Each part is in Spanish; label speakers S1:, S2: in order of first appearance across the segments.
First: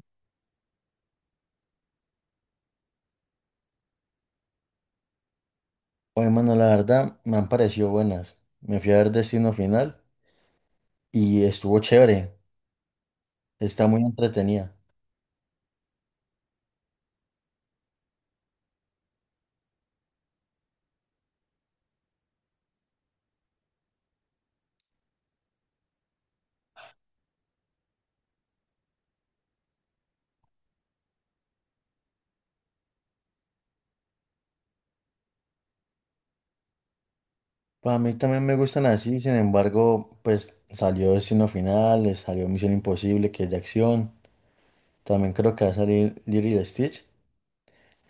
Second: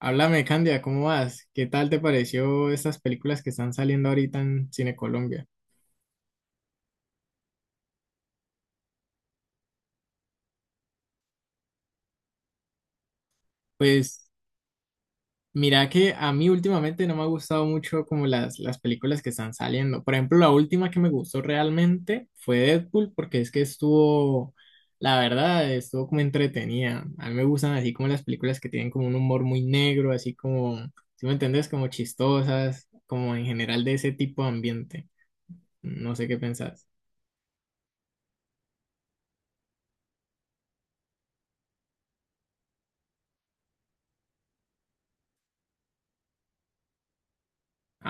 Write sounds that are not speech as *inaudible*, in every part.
S1: Háblame, Candia, ¿cómo vas? ¿Qué tal te pareció estas películas que están saliendo ahorita en Cine Colombia?
S2: Oye, mano, la verdad me han parecido buenas. Me fui a ver Destino Final y estuvo chévere. Está muy
S1: Pues
S2: entretenida.
S1: mira que a mí últimamente no me ha gustado mucho como las películas que están saliendo. Por ejemplo, la última que me gustó realmente fue Deadpool porque es que estuvo, la verdad, estuvo como entretenida. A mí me gustan así como las películas que tienen como un humor muy negro, así como, si me entendés, como chistosas, como en general de ese tipo de ambiente. No sé qué pensás.
S2: Pues a mí también me gustan así, sin embargo, pues salió Destino Final, salió Misión Imposible, que es de acción. También creo que va a salir Lilo y Stitch.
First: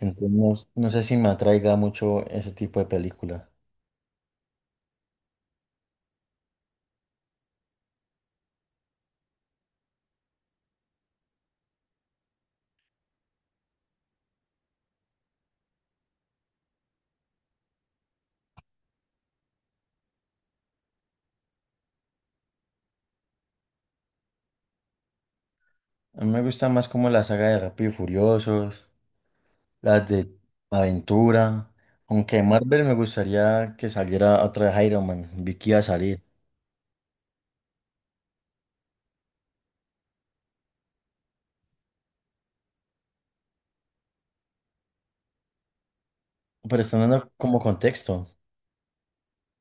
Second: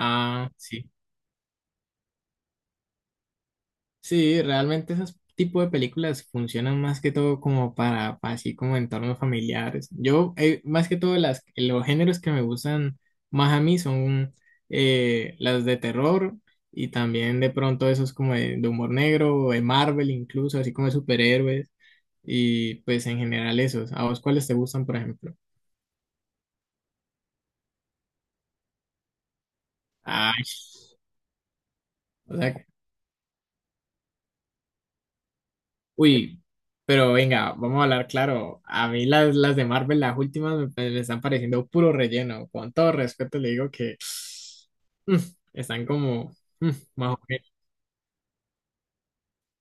S2: Entonces no,
S1: sí.
S2: no sé si me atraiga mucho ese tipo de película.
S1: Sí, realmente esos tipos de películas funcionan más que todo como para así como entornos familiares. Yo, más que todo, los géneros que me gustan más a mí son las de terror y también de pronto esos como de humor negro o de Marvel incluso, así como de superhéroes y pues en general esos. ¿A vos cuáles te gustan, por ejemplo?
S2: A mí me gusta más como la saga de Rápido y Furiosos, las de
S1: Ay,
S2: aventura.
S1: o
S2: Aunque
S1: sea,
S2: Marvel me gustaría que saliera otra de Iron Man. Vi que iba a salir.
S1: uy, pero venga, vamos a hablar claro. A mí las de Marvel, las últimas, me están pareciendo puro relleno. Con todo respeto le digo que mm, están como mm,
S2: Pero están
S1: más o
S2: dando
S1: menos.
S2: como contexto,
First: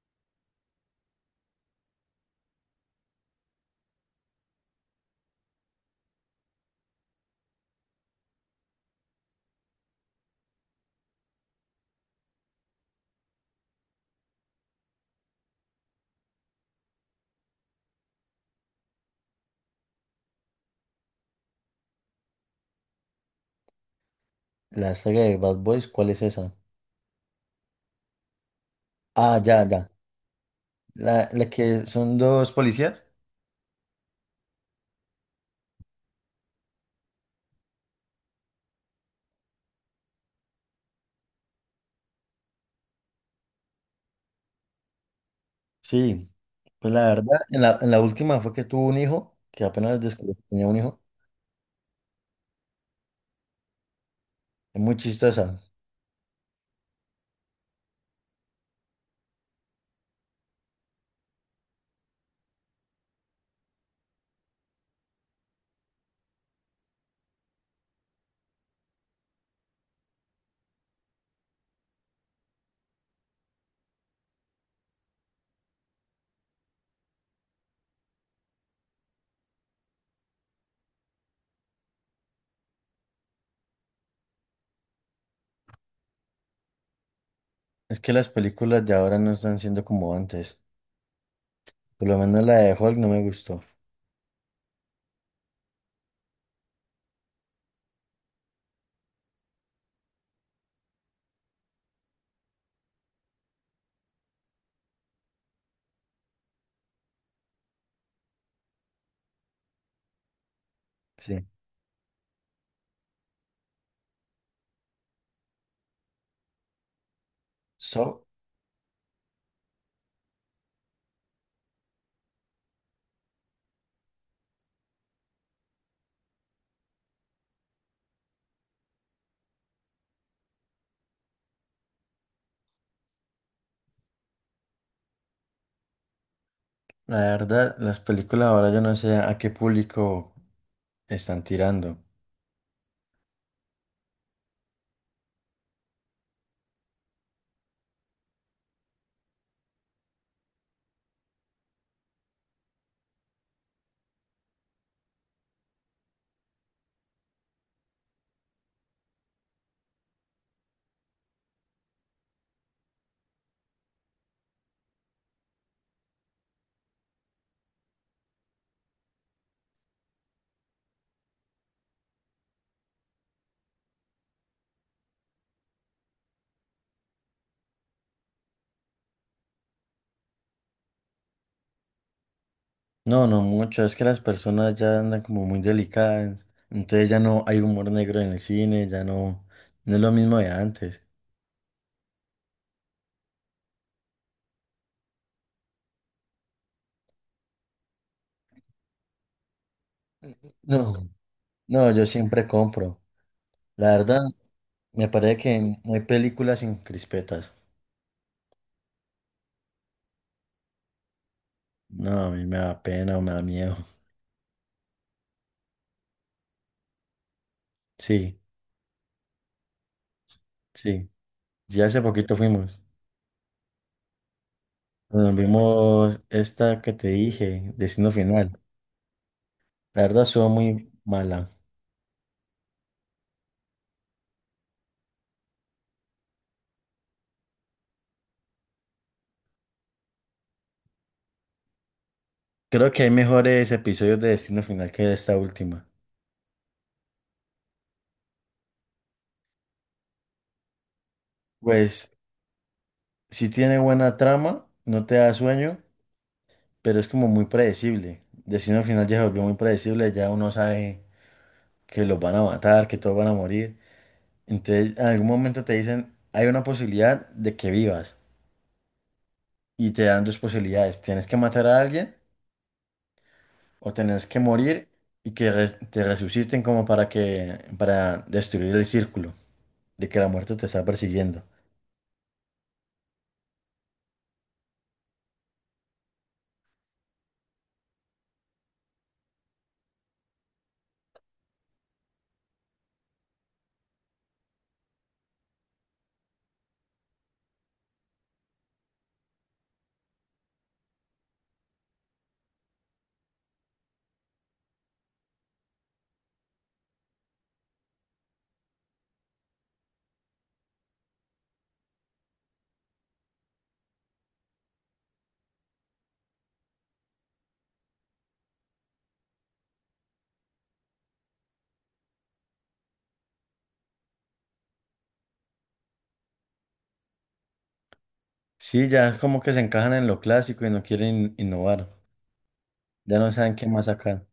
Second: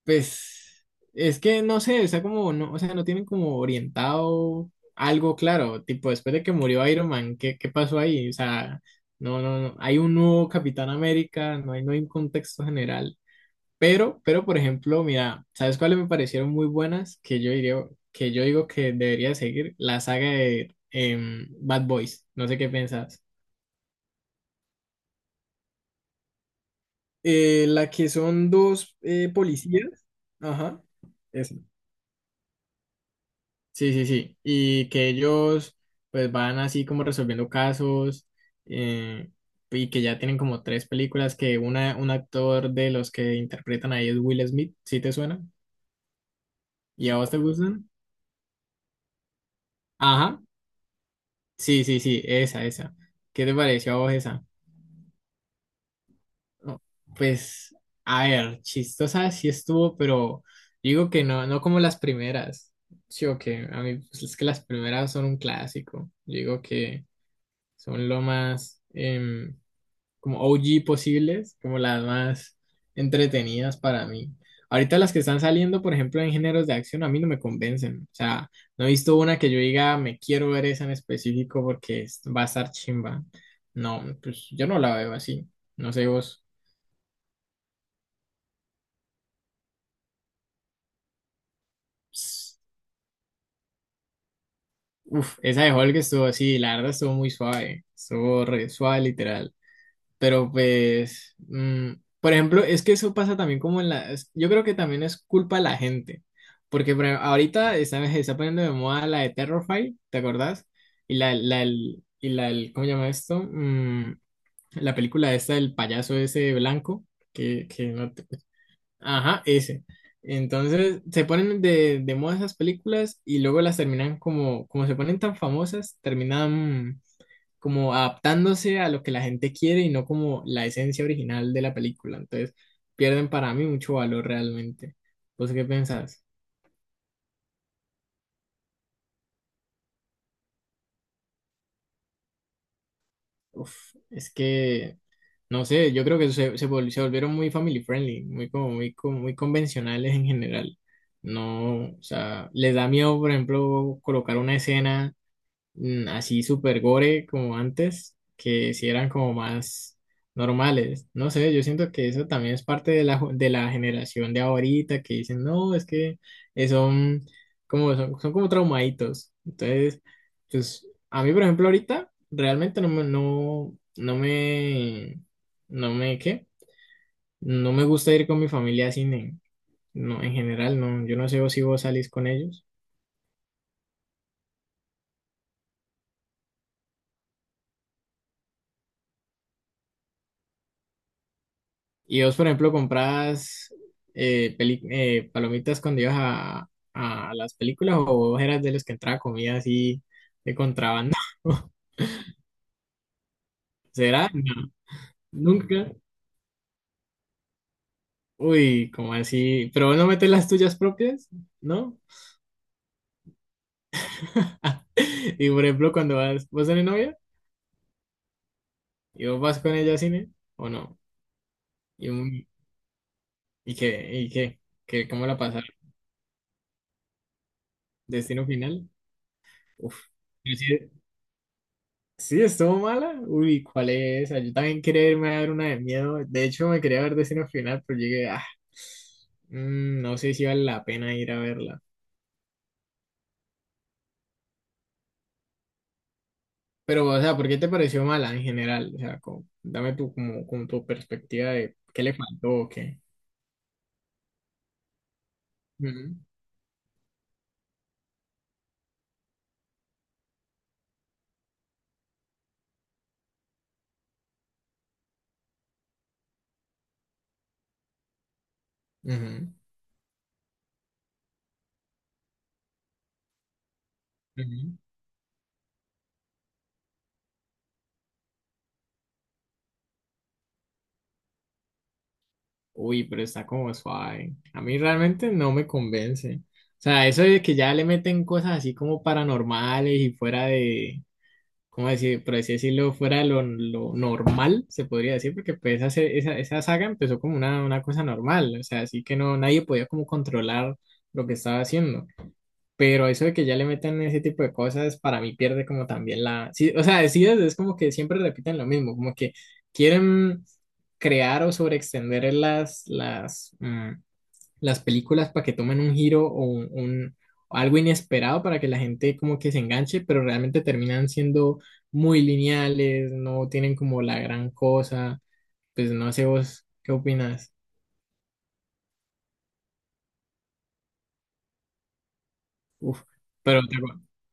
S1: Pues es que no sé, está como, no, o sea, no tienen como orientado algo claro. Tipo, después de que murió Iron Man, ¿qué pasó ahí? O sea, no, no, no. Hay un nuevo Capitán América, no hay un contexto general. Pero, por ejemplo, mira, ¿sabes cuáles me parecieron muy buenas? Que yo digo que debería seguir la saga de Bad Boys. No sé qué pensás.
S2: la saga de Bad Boys, ¿cuál es esa?
S1: La que son dos
S2: Ah, ya, ya.
S1: policías. Ajá.
S2: La
S1: Esa.
S2: que son dos policías.
S1: Sí, sí, sí. Y que ellos pues van así como resolviendo casos, eh, y que ya tienen como tres películas, que un actor de los que interpretan ahí es Will Smith, ¿sí te suena?
S2: Sí. Pues la
S1: ¿Y a vos te
S2: verdad, en la,
S1: gustan?
S2: en la última fue que tuvo un hijo, que apenas descubrió
S1: Ajá.
S2: que tenía un hijo.
S1: Sí, sí, sí, esa, esa. ¿Qué te pareció a vos esa?
S2: Es muy chistosa.
S1: No. Pues, a ver, chistosa sí estuvo, pero digo que no, no como las primeras. Sí, o que a mí, pues, es que las primeras son un clásico. Digo que son lo más, como OG posibles, como las más entretenidas para mí. Ahorita las que están saliendo, por ejemplo, en géneros de acción, a mí no me convencen. O sea, no he visto una que yo diga, me quiero ver esa en específico porque va a estar chimba. No, pues yo no la veo así. No sé vos.
S2: Es que las películas de ahora no están siendo como antes. Por lo menos la
S1: Ps,
S2: de Hulk no me gustó.
S1: Uf, esa de Hulk estuvo así, la verdad estuvo muy suave. Estuvo re suave, literal. Pero pues, por ejemplo, es que eso pasa también como en la... es- yo creo que también es culpa de la gente, porque por ejemplo, ahorita se está poniendo de moda la de Terrify, ¿te acordás? Y la,
S2: Sí.
S1: la, el- y la, el- ¿cómo se llama esto? La película esta del payaso ese blanco, que no
S2: So,
S1: te- ajá, ese. Entonces, se ponen de moda esas películas y luego las terminan como se ponen tan famosas, terminan como adaptándose a lo que la gente quiere y no como la esencia original de la película. Entonces, pierden para mí mucho valor realmente. ¿Vos qué pensás?
S2: la verdad, las películas ahora yo no sé a qué público están tirando.
S1: Uf, es que, no sé, yo creo que se volvieron muy family friendly, muy, como, muy, como muy convencionales en general. No, o sea, les da miedo, por ejemplo, colocar una escena, así super gore como antes, que si eran como más normales. No sé, yo siento que eso también es parte de de la generación de ahorita que dicen, no, es que son como, son como traumaditos. Entonces, pues a mí, por ejemplo, ahorita realmente no me, no, no me, no me, ¿qué? no me gusta ir con mi familia a cine. No, en general, no. Yo no sé si vos salís con ellos.
S2: No, no mucho, es que las personas ya andan como muy delicadas, entonces ya no hay humor negro en el cine, ya no, no es lo mismo de antes.
S1: Y vos, por ejemplo, comprabas, palomitas cuando ibas a las películas, o vos eras de los que entraba comida así de
S2: No.
S1: contrabando. *laughs*
S2: No, yo siempre compro. La verdad,
S1: ¿Será? No,
S2: me parece que
S1: nunca.
S2: no hay películas sin crispetas.
S1: Uy, como así? ¿Pero vos no metes las tuyas propias? ¿No?
S2: No, a mí me da pena o me da miedo.
S1: *laughs* Y por ejemplo, cuando vas, vos tenés novia
S2: Sí,
S1: y vos vas con ella al cine o no.
S2: sí. Ya hace
S1: Y,
S2: poquito
S1: un-
S2: fuimos.
S1: y qué, y qué, ¿Cómo
S2: Nos
S1: la pasar?
S2: vimos esta que te dije, Destino
S1: ¿Destino
S2: Final.
S1: Final? Uf.
S2: La verdad, estuvo muy mala.
S1: Sí, estuvo mala. Uy, ¿cuál es esa? Yo también quería irme a ver una de miedo. De hecho, me quería ver Destino Final, pero llegué, no sé si vale la pena ir a verla.
S2: Creo que hay mejores episodios de Destino Final que esta última.
S1: Pero, o sea, ¿por qué te pareció mala en general? O sea, dame tu, como tu perspectiva de qué
S2: Pues,
S1: le faltó o qué.
S2: si tiene buena trama, no te da sueño,
S1: Ujú,
S2: pero es como muy predecible. Destino Final ya se volvió muy predecible, ya uno sabe que los van a matar, que todos van a morir. Entonces, en algún momento te dicen, hay una posibilidad de que vivas
S1: ujú,
S2: y te dan dos posibilidades. Tienes que matar a alguien o tienes que
S1: ujú.
S2: morir y que te resuciten como para que, para destruir el círculo de que la muerte te está persiguiendo.
S1: Uy, pero está como suave. A mí realmente no me convence. O sea, eso de que ya le meten cosas así como paranormales y fuera de, como decir, por así decirlo, fuera de lo normal, se podría decir, porque pues esa saga empezó como una cosa normal, o sea, así que no, nadie podía como controlar lo que estaba haciendo. Pero eso de que ya le metan ese tipo de cosas, para mí pierde como también la... Sí, o sea, decides, es como que siempre repiten lo mismo, como que quieren crear o sobreextender las películas para que tomen un giro o algo inesperado para que la gente como que se enganche, pero realmente terminan siendo muy lineales, no tienen como la gran cosa. Pues no sé vos qué opinas.
S2: Sí, ya como que se encajan en lo clásico y no quieren innovar.
S1: Uf,
S2: Ya no saben
S1: pero,
S2: qué
S1: te
S2: más
S1: acu-
S2: sacar.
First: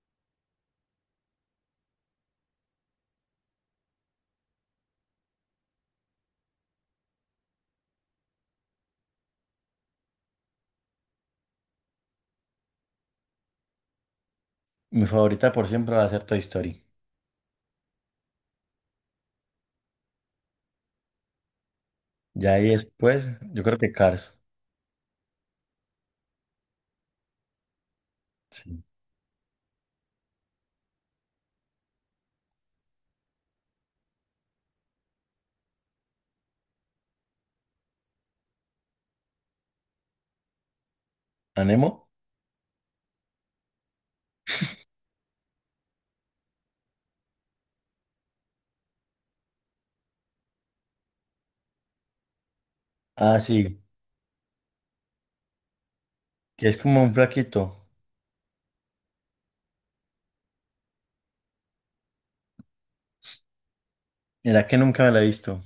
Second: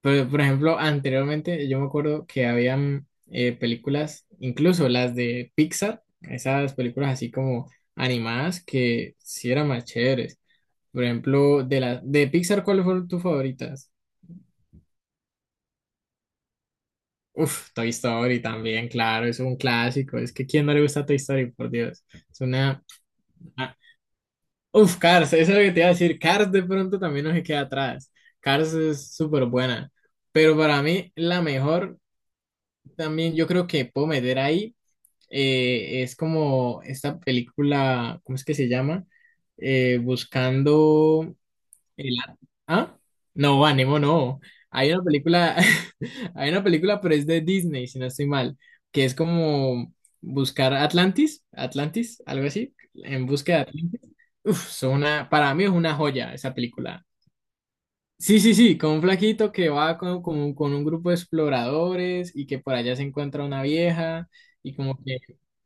S1: pero, por ejemplo, anteriormente yo me acuerdo que habían, películas, incluso las de Pixar, esas películas así como animadas que sí eran más chéveres. Por ejemplo, de la de Pixar, ¿cuáles fueron tus favoritas?
S2: Mi favorita por siempre va a ser Toy Story.
S1: Uf, Toy Story también, claro, es un clásico. Es que ¿quién no le gusta Toy Story? Por Dios. Es
S2: Ya ahí
S1: una...
S2: después, yo
S1: Ah,
S2: creo que Cars.
S1: uf, Cars, eso es lo que te iba a decir. Cars de pronto también no se queda atrás. Cars
S2: Sí.
S1: es súper buena. Pero para mí la mejor también yo creo que puedo meter ahí, es como esta película, ¿cómo es que se llama? Buscando...
S2: ¿A Nemo?
S1: El a- ¿Ah? No, Anemo, no. Hay una película, *laughs* hay una película, pero es de Disney, si no estoy mal, que es como buscar Atlantis, algo así, en
S2: Ah,
S1: busca de
S2: sí.
S1: Atlantis. Uf, para mí es una joya esa
S2: Que es como
S1: película.
S2: un flaquito.
S1: Sí, sí, sí, con un flaquito que va con un grupo de exploradores y que por allá se encuentra una vieja
S2: Mira
S1: y
S2: que
S1: como
S2: nunca me la he
S1: que
S2: visto.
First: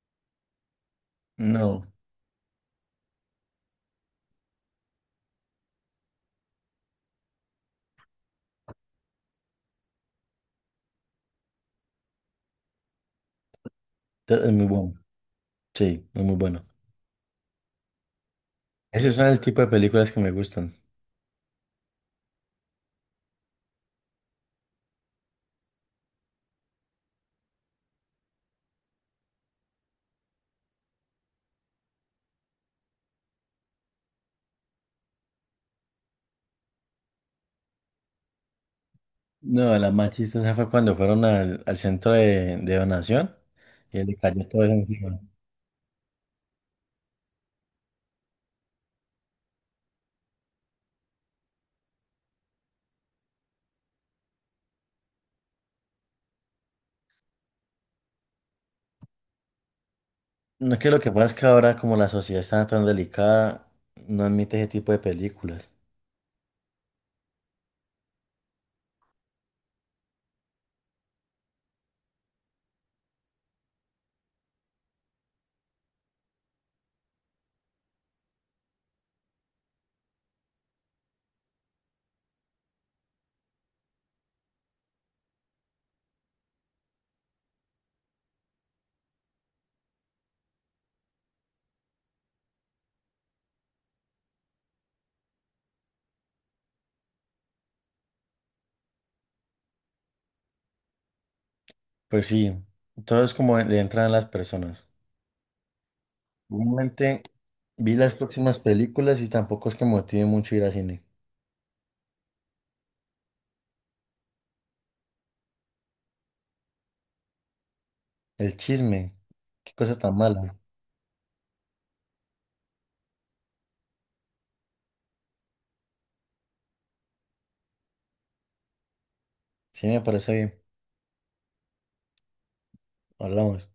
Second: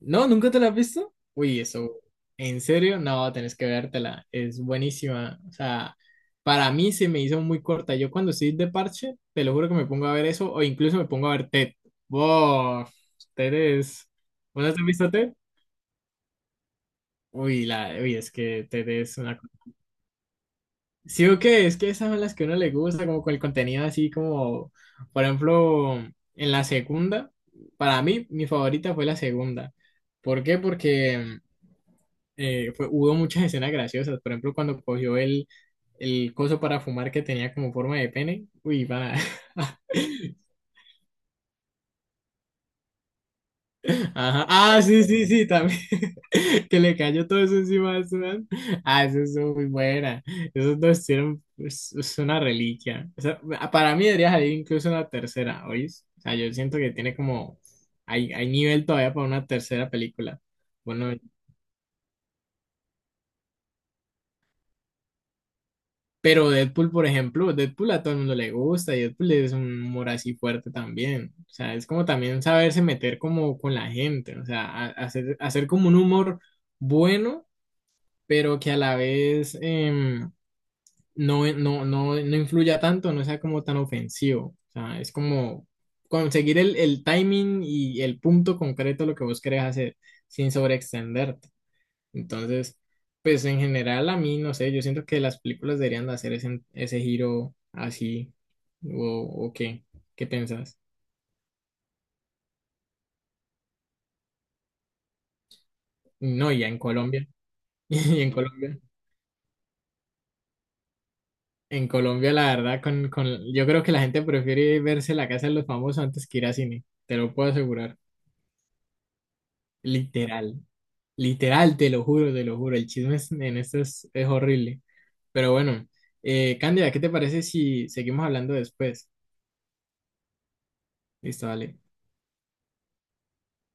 S1: ¿no? ¿Nunca te la has visto? Uy,
S2: No.
S1: eso, ¿en serio? No, tenés que vértela, es buenísima. O sea, para mí se me hizo muy corta. Yo cuando estoy de parche, te lo juro que me pongo a ver eso o incluso me pongo a ver TED. ¡Wow! TED es...
S2: Es
S1: ¿Vos
S2: muy
S1: no te has
S2: bueno.
S1: visto TED?
S2: Sí, es muy bueno.
S1: Uy, la... Uy, es que TED
S2: Esos
S1: es
S2: son
S1: una...
S2: el tipo de películas que me gustan.
S1: sí o qué, es que esas son las que a uno le gusta, como con el contenido así como, por ejemplo, en la segunda, para mí mi favorita fue la segunda. ¿Por qué? Porque... hubo muchas *laughs* escenas graciosas. Por ejemplo, cuando cogió el coso para fumar que tenía como forma de pene. Uy, va. *laughs*
S2: No, la más chistosa fue cuando fueron al centro de donación y le cayó
S1: Ajá.
S2: todo eso
S1: Ah, sí,
S2: encima.
S1: sí, sí, también. *laughs* Que le cayó todo eso encima de su mano. Ah, eso es muy buena. Esos dos hicieron, es una reliquia. O sea, para mí debería salir incluso una tercera, ¿oís? O sea, yo siento que tiene como... hay nivel todavía para una tercera película.
S2: No es que lo que
S1: Bueno,
S2: pasa es que ahora como la sociedad está tan delicada, no admite ese tipo de películas.
S1: pero Deadpool, por ejemplo, Deadpool a todo el mundo le gusta y Deadpool es un humor así fuerte también. O sea, es como también saberse meter como con la gente, o sea, hacer como un humor bueno, pero que a la vez, no, no, no, no influya tanto, no sea como tan ofensivo. O sea, es como conseguir el timing y el punto concreto de lo que vos querés hacer sin sobreextenderte. Entonces, pues en general a mí, no sé, yo siento que las películas deberían de hacer ese giro así, o, o qué, ¿qué piensas?
S2: Pues sí, todo es como le entran a las personas.
S1: No, y en
S2: Realmente
S1: Colombia, *laughs*
S2: vi las
S1: y en
S2: próximas
S1: Colombia,
S2: películas y tampoco es que me motive mucho ir al cine.
S1: en Colombia la verdad, yo creo que la gente prefiere verse La Casa de los Famosos antes que ir a cine, te lo puedo asegurar,
S2: El chisme, qué cosa tan mala.
S1: literal, literal, te lo juro, el chisme en esto es horrible, pero bueno, Cándida, ¿qué te parece si seguimos hablando después?
S2: Sí, me parece bien.
S1: Listo, dale.
S2: Hablamos.